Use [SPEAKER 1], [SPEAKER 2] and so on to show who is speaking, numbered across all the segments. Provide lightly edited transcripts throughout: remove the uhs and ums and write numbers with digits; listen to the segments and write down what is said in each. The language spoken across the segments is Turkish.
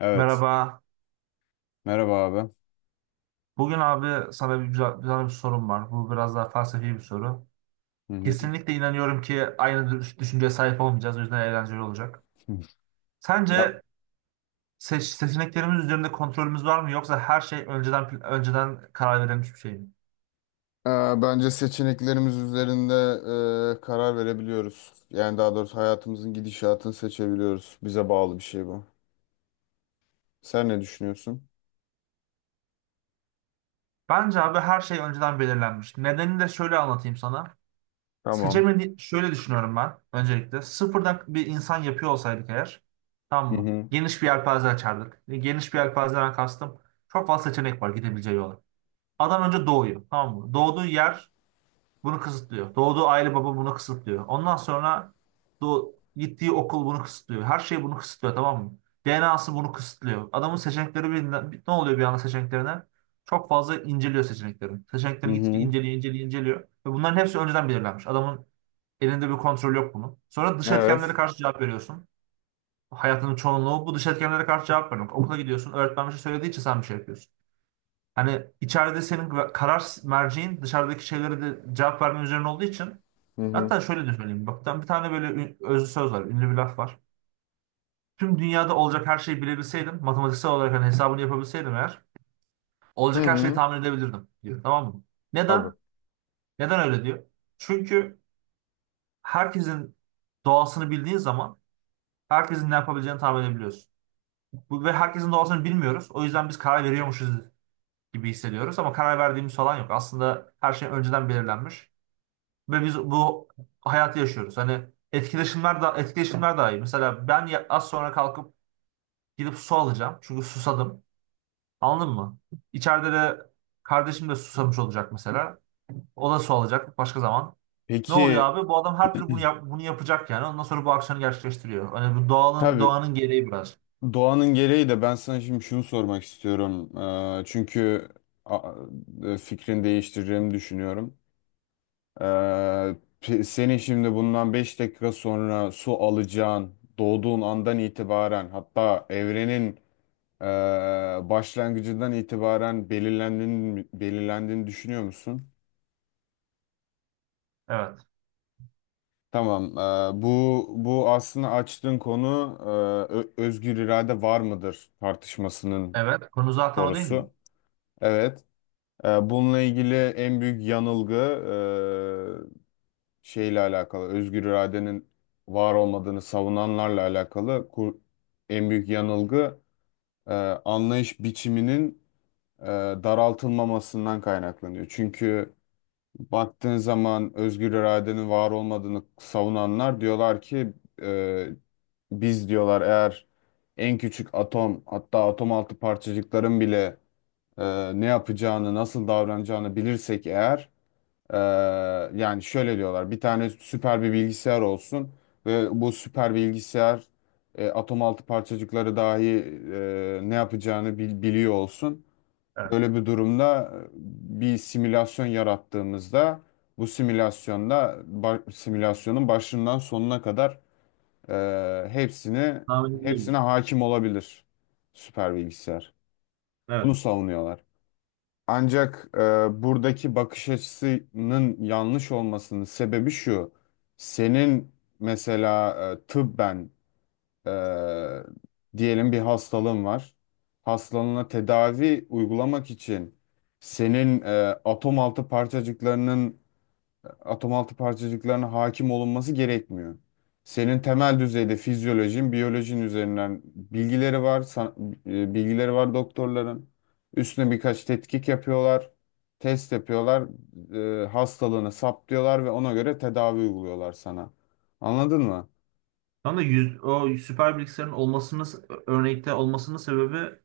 [SPEAKER 1] Evet.
[SPEAKER 2] Merhaba.
[SPEAKER 1] Merhaba abi.
[SPEAKER 2] Bugün abi sana bir güzel, güzel bir sorum var. Bu biraz daha felsefi bir soru.
[SPEAKER 1] Hı hı.
[SPEAKER 2] Kesinlikle inanıyorum ki aynı düşünceye sahip olmayacağız. O yüzden eğlenceli olacak.
[SPEAKER 1] Ya,
[SPEAKER 2] Sence seçeneklerimiz üzerinde kontrolümüz var mı, yoksa her şey önceden karar verilmiş bir şey mi?
[SPEAKER 1] bence seçeneklerimiz üzerinde karar verebiliyoruz. Yani daha doğrusu hayatımızın gidişatını seçebiliyoruz. Bize bağlı bir şey bu. Sen ne düşünüyorsun?
[SPEAKER 2] Bence abi her şey önceden belirlenmiş. Nedenini de şöyle anlatayım sana.
[SPEAKER 1] Tamam.
[SPEAKER 2] Seçemedi şöyle düşünüyorum ben öncelikle. Sıfırdan bir insan yapıyor olsaydık eğer,
[SPEAKER 1] Hı
[SPEAKER 2] tamam mı?
[SPEAKER 1] hı.
[SPEAKER 2] Geniş bir yelpaze açardık. Geniş bir yelpazeden kastım çok fazla seçenek var gidebileceği yol. Adam önce doğuyor. Tamam mı? Doğduğu yer bunu kısıtlıyor. Doğduğu aile baba bunu kısıtlıyor. Ondan sonra gittiği okul bunu kısıtlıyor. Her şey bunu kısıtlıyor, tamam mı? DNA'sı bunu kısıtlıyor. Adamın seçenekleri ne oluyor bir anda seçeneklerine? Çok fazla inceliyor seçeneklerini.
[SPEAKER 1] Hı
[SPEAKER 2] Seçeneklerini gittikçe
[SPEAKER 1] hı.
[SPEAKER 2] inceliyor. Ve bunların hepsi önceden belirlenmiş. Adamın elinde bir kontrol yok bunun. Sonra dış etkenlere
[SPEAKER 1] Evet.
[SPEAKER 2] karşı cevap veriyorsun. Hayatının çoğunluğu bu dış etkenlere karşı cevap vermek. Okula gidiyorsun, öğretmen bir şey söylediği için sen bir şey yapıyorsun. Hani içeride senin karar merceğin dışarıdaki şeylere de cevap verme üzerine olduğu için
[SPEAKER 1] Hı hı.
[SPEAKER 2] hatta şöyle de söyleyeyim. Bak ben bir tane böyle özlü söz var, ünlü bir laf var. Tüm dünyada olacak her şeyi bilebilseydim, matematiksel olarak hani hesabını yapabilseydim eğer,
[SPEAKER 1] Hı
[SPEAKER 2] olacak her şeyi
[SPEAKER 1] hı.
[SPEAKER 2] tahmin edebilirdim diyor. Tamam mı?
[SPEAKER 1] Abi.
[SPEAKER 2] Neden? Neden öyle diyor? Çünkü herkesin doğasını bildiğin zaman herkesin ne yapabileceğini tahmin edebiliyorsun. Ve herkesin doğasını bilmiyoruz. O yüzden biz karar veriyormuşuz gibi hissediyoruz ama karar verdiğimiz falan yok. Aslında her şey önceden belirlenmiş. Ve biz bu hayatı yaşıyoruz. Hani etkileşimler daha iyi. Mesela ben az sonra kalkıp gidip su alacağım. Çünkü susadım. Anladın mı? İçeride de kardeşim de susamış olacak mesela. O da su alacak başka zaman. Ne oluyor
[SPEAKER 1] Peki
[SPEAKER 2] abi? Bu adam her türlü bunu yapacak yani. Ondan sonra bu aksiyonu gerçekleştiriyor. Hani bu doğanın
[SPEAKER 1] tabii
[SPEAKER 2] doğanın gereği biraz.
[SPEAKER 1] doğanın gereği de ben sana şimdi şunu sormak istiyorum. Çünkü a- fikrini değiştireceğimi düşünüyorum. Ee, senin şimdi bundan 5 dakika sonra su alacağın, doğduğun andan itibaren, hatta evrenin ee, başlangıcından itibaren belirlendiğini, belirlendiğini düşünüyor musun?
[SPEAKER 2] Evet.
[SPEAKER 1] Tamam. Bu aslında açtığın konu, özgür irade var mıdır tartışmasının
[SPEAKER 2] Evet. Konu zaten o değil mi?
[SPEAKER 1] sorusu. Evet. Bununla ilgili en büyük yanılgı şeyle alakalı, özgür iradenin var olmadığını savunanlarla alakalı. En büyük yanılgı e, anlayış biçiminin e, daraltılmamasından kaynaklanıyor. Çünkü baktığın zaman özgür iradenin var olmadığını savunanlar diyorlar ki e, biz diyorlar, eğer en küçük atom, hatta atom altı parçacıkların bile ne yapacağını, nasıl davranacağını bilirsek eğer, ee, yani şöyle diyorlar, bir tane süper bir bilgisayar olsun ve bu süper bilgisayar atom altı parçacıkları dahi ne yapacağını biliyor olsun.
[SPEAKER 2] Evet.
[SPEAKER 1] Böyle bir durumda bir simülasyon yarattığımızda, bu simülasyonda simülasyonun başından sonuna kadar e, hepsini
[SPEAKER 2] Tahmin
[SPEAKER 1] hepsine
[SPEAKER 2] edilebilir.
[SPEAKER 1] hakim olabilir süper bilgisayar. Bunu
[SPEAKER 2] Evet.
[SPEAKER 1] savunuyorlar. Ancak buradaki bakış açısının yanlış olmasının sebebi şu. Senin mesela tıbben, e, diyelim, bir hastalığın var. Hastalığına tedavi uygulamak için senin atom altı parçacıklarının atom altı parçacıklarına hakim olunması gerekmiyor. Senin temel düzeyde fizyolojin, biyolojin üzerinden bilgileri var doktorların. Üstüne birkaç tetkik yapıyorlar, test yapıyorlar, hastalığını saptıyorlar ve ona göre tedavi uyguluyorlar sana. Anladın mı?
[SPEAKER 2] O süper bilgisayarın örnekte olmasının sebebi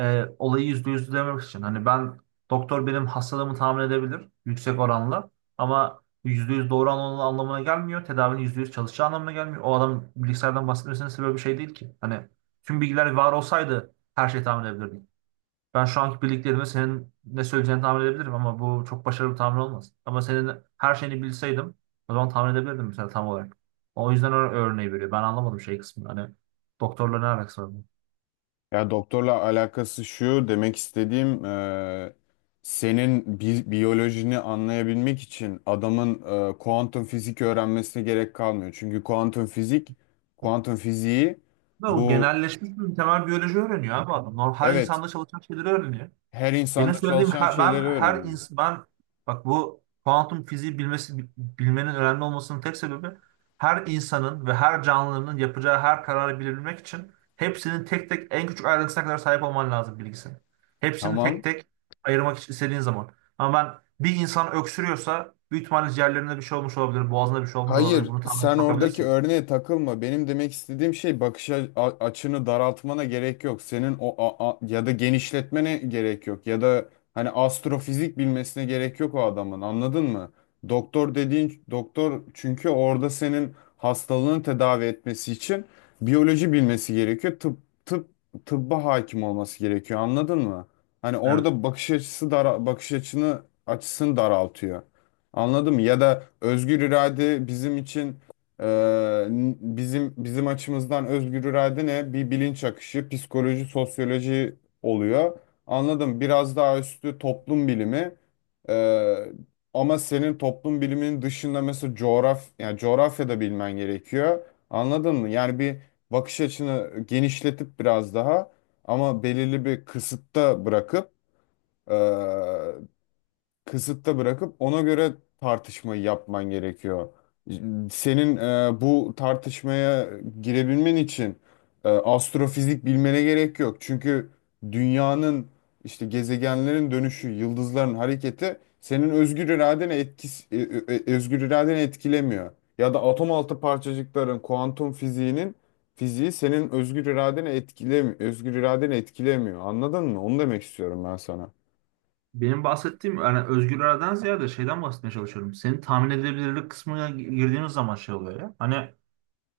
[SPEAKER 2] olayı yüzde yüz demek için. Hani ben doktor benim hastalığımı tahmin edebilir yüksek oranla ama yüzde yüz doğru anlamına gelmiyor. Tedavinin yüzde yüz çalışacağı anlamına gelmiyor. O adam bilgisayardan bahsetmesinin sebebi bir şey değil ki. Hani tüm bilgiler var olsaydı her şeyi tahmin edebilirdim. Ben şu anki bildiklerimi senin ne söyleyeceğini tahmin edebilirim ama bu çok başarılı bir tahmin olmaz. Ama senin her şeyini bilseydim o zaman tahmin edebilirdim mesela tam olarak. O yüzden o örneği veriyor. Ben anlamadım şey kısmını. Hani doktorla ne alakası var bunun?
[SPEAKER 1] Ya, doktorla alakası şu, demek istediğim senin biyolojini anlayabilmek için adamın kuantum fizik öğrenmesine gerek kalmıyor. Çünkü kuantum fiziği,
[SPEAKER 2] Ve o
[SPEAKER 1] bu,
[SPEAKER 2] genelleşmiş bir temel biyoloji öğreniyor abi adam. Normal, her
[SPEAKER 1] evet,
[SPEAKER 2] insanda çalışan şeyleri öğreniyor.
[SPEAKER 1] her
[SPEAKER 2] Benim
[SPEAKER 1] insanda
[SPEAKER 2] söylediğim
[SPEAKER 1] çalışan
[SPEAKER 2] her- ben
[SPEAKER 1] şeyleri
[SPEAKER 2] her
[SPEAKER 1] öğreniyor.
[SPEAKER 2] insan ben Bak bu kuantum fiziği bilmenin önemli olmasının tek sebebi her insanın ve her canlının yapacağı her kararı bilebilmek için hepsinin tek tek en küçük ayrıntısına kadar sahip olman lazım bilgisini. Hepsini tek
[SPEAKER 1] Tamam.
[SPEAKER 2] tek ayırmak için istediğin zaman. Ama ben bir insan öksürüyorsa büyük ihtimalle ciğerlerinde bir şey olmuş olabilir, boğazında bir şey olmuş olabilir.
[SPEAKER 1] Hayır,
[SPEAKER 2] Bunu tahmin edip
[SPEAKER 1] sen oradaki
[SPEAKER 2] bakabilirsin.
[SPEAKER 1] örneğe takılma. Benim demek istediğim şey, bakış açını daraltmana gerek yok. Senin o ya da genişletmene gerek yok. Ya da hani, astrofizik bilmesine gerek yok o adamın. Anladın mı? Doktor dediğin doktor, çünkü orada senin hastalığını tedavi etmesi için biyoloji bilmesi gerekiyor. Tıp tıp tıbba hakim olması gerekiyor. Anladın mı? Hani orada bakış açısını daraltıyor. Anladım. Ya da özgür irade bizim için, e, bizim açımızdan, özgür irade ne? Bir bilinç akışı, psikoloji, sosyoloji oluyor. Anladım. Biraz daha üstü toplum bilimi. E, ama senin toplum biliminin dışında, mesela yani coğrafya da bilmen gerekiyor. Anladın mı? Yani bir, bakış açını genişletip biraz daha, ama belirli bir kısıtta bırakıp, kısıtta bırakıp ona göre tartışmayı yapman gerekiyor. Senin bu tartışmaya girebilmen için astrofizik bilmene gerek yok. Çünkü dünyanın, işte gezegenlerin dönüşü, yıldızların hareketi, senin özgür iradene etkisi, özgür iradeni etkilemiyor. Ya da atom altı parçacıkların kuantum fiziğinin fiziği senin özgür iradeni etkilemiyor, özgür iradeni etkilemiyor. Anladın mı? Onu demek istiyorum ben sana.
[SPEAKER 2] Benim bahsettiğim yani özgür iraden ziyade şeyden bahsetmeye çalışıyorum. Senin tahmin edebilirlik kısmına girdiğimiz zaman şey oluyor ya. Hani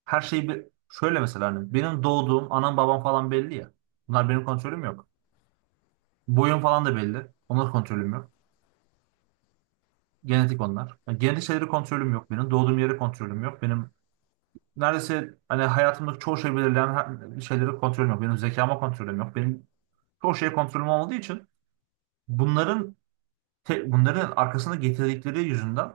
[SPEAKER 2] her şey bir, şöyle mesela hani benim doğduğum anam babam falan belli ya. Bunlar benim kontrolüm yok. Boyum falan da belli. Onlar kontrolüm yok. Genetik onlar. Yani genetik şeyleri kontrolüm yok benim. Doğduğum yeri kontrolüm yok. Benim neredeyse hani hayatımdaki çoğu şey belirleyen şeyleri kontrolüm yok. Benim zekama kontrolüm yok. Benim çoğu şeye kontrolüm olmadığı için bunların bunların arkasında getirdikleri yüzünden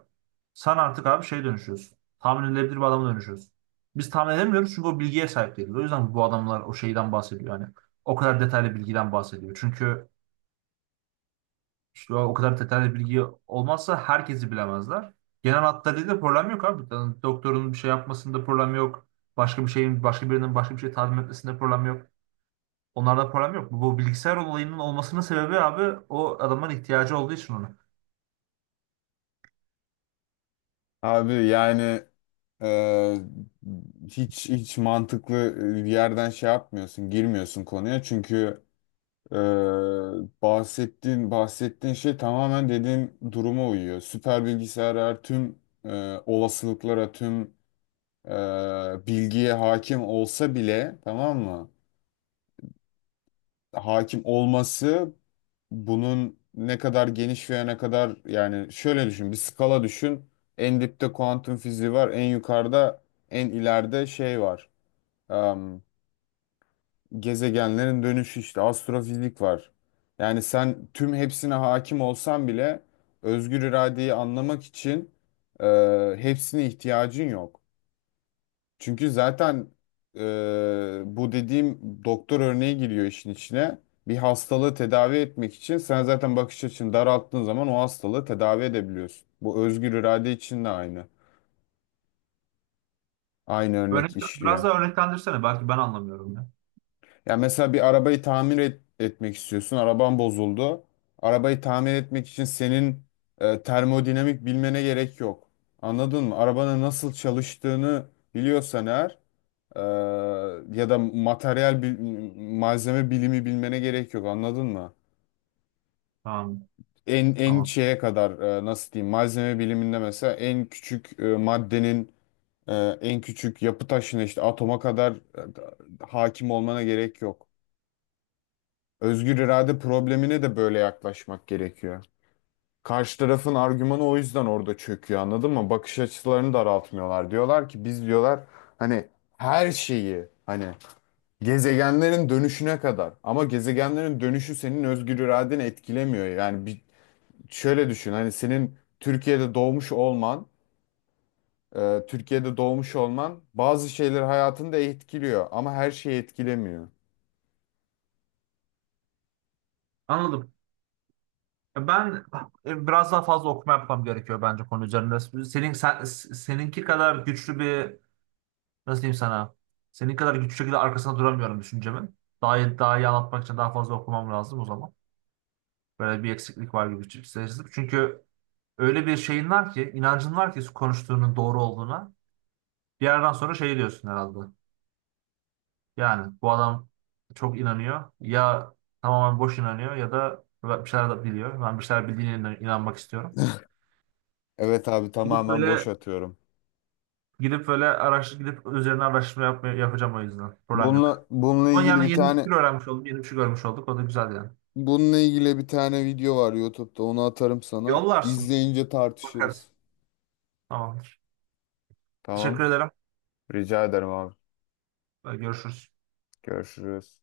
[SPEAKER 2] sen artık abi şey dönüşüyorsun. Tahmin edilebilir bir adama dönüşüyorsun. Biz tahmin edemiyoruz çünkü o bilgiye sahip değiliz. O yüzden bu adamlar o şeyden bahsediyor. Yani o kadar detaylı bilgiden bahsediyor. Çünkü işte o kadar detaylı bilgi olmazsa herkesi bilemezler. Genel hatlarıyla problem yok abi. Yani doktorun bir şey yapmasında problem yok. Başka birinin başka bir şey talim etmesinde problem yok. Onlarda problem yok. Bu bilgisayar olayının olmasının sebebi abi o adamın ihtiyacı olduğu için ona.
[SPEAKER 1] Abi yani, e, hiç hiç mantıklı bir yerden şey yapmıyorsun, girmiyorsun konuya, çünkü e, bahsettiğin, bahsettiğin şey tamamen dediğin duruma uyuyor. Süper bilgisayarlar tüm olasılıklara, tüm e, bilgiye hakim olsa bile, tamam mı? Hakim olması, bunun ne kadar geniş veya ne kadar, yani şöyle düşün, bir skala düşün. En dipte kuantum fiziği var, en ileride şey var. Am, gezegenlerin dönüşü, işte astrofizik var. Yani sen tüm hepsine hakim olsan bile, özgür iradeyi anlamak için e, hepsine ihtiyacın yok. Çünkü zaten e, bu dediğim doktor örneği giriyor işin içine. Bir hastalığı tedavi etmek için sen zaten bakış açını daralttığın zaman o hastalığı tedavi edebiliyorsun. Bu, özgür irade için de aynı. Aynı
[SPEAKER 2] Örnek,
[SPEAKER 1] örnek
[SPEAKER 2] biraz
[SPEAKER 1] işliyor.
[SPEAKER 2] daha örneklendirsene. Belki ben anlamıyorum ya.
[SPEAKER 1] Ya mesela bir arabayı tamir etmek istiyorsun. Araban bozuldu. Arabayı tamir etmek için senin termodinamik bilmene gerek yok. Anladın mı? Arabanın nasıl çalıştığını biliyorsan eğer, Ee, ya da malzeme bilimi bilmene gerek yok, anladın mı?
[SPEAKER 2] Tamam.
[SPEAKER 1] En
[SPEAKER 2] Tamam.
[SPEAKER 1] şeye kadar, nasıl diyeyim, malzeme biliminde mesela en küçük maddenin, e, en küçük yapı taşına, işte atoma kadar hakim olmana gerek yok. Özgür irade problemine de böyle yaklaşmak gerekiyor. Karşı tarafın argümanı o yüzden orada çöküyor, anladın mı? Bakış açılarını daraltmıyorlar. Diyorlar ki, biz diyorlar hani her şeyi, hani gezegenlerin dönüşüne kadar. Ama gezegenlerin dönüşü senin özgür iradeni etkilemiyor. Yani bir, şöyle düşün. Hani senin Türkiye'de doğmuş olman, bazı şeyleri hayatında etkiliyor ama her şeyi etkilemiyor.
[SPEAKER 2] Anladım. Ben biraz daha fazla okuma yapmam gerekiyor bence konu üzerinde. Seninki kadar güçlü bir nasıl diyeyim sana? Senin kadar güçlü şekilde arkasına duramıyorum düşüncemin. Daha iyi anlatmak için daha fazla okumam lazım o zaman. Böyle bir eksiklik var gibi hissediyorum. Çünkü öyle bir şeyin var ki, inancın var ki konuştuğunun doğru olduğuna. Bir yerden sonra şey diyorsun herhalde. Yani bu adam çok inanıyor. Ya tamamen boş inanıyor ya da bir şeyler de biliyor. Ben bir şeyler bildiğine inanmak istiyorum.
[SPEAKER 1] Evet abi,
[SPEAKER 2] Gidip
[SPEAKER 1] tamamen boş
[SPEAKER 2] böyle
[SPEAKER 1] atıyorum.
[SPEAKER 2] gidip böyle gidip üzerine araştırma yapacağım o yüzden. Problem yok.
[SPEAKER 1] Bununla bununla
[SPEAKER 2] Ama
[SPEAKER 1] ilgili
[SPEAKER 2] yani
[SPEAKER 1] bir
[SPEAKER 2] yeni bir
[SPEAKER 1] tane
[SPEAKER 2] fikir öğrenmiş oldum. Yeni bir şey görmüş olduk. O da güzel yani.
[SPEAKER 1] bununla ilgili bir tane video var YouTube'da. Onu atarım sana.
[SPEAKER 2] Yollarsın.
[SPEAKER 1] İzleyince tartışırız.
[SPEAKER 2] Bakarız. Tamamdır.
[SPEAKER 1] Tamam.
[SPEAKER 2] Teşekkür ederim.
[SPEAKER 1] Rica ederim abi.
[SPEAKER 2] Görüşürüz.
[SPEAKER 1] Görüşürüz.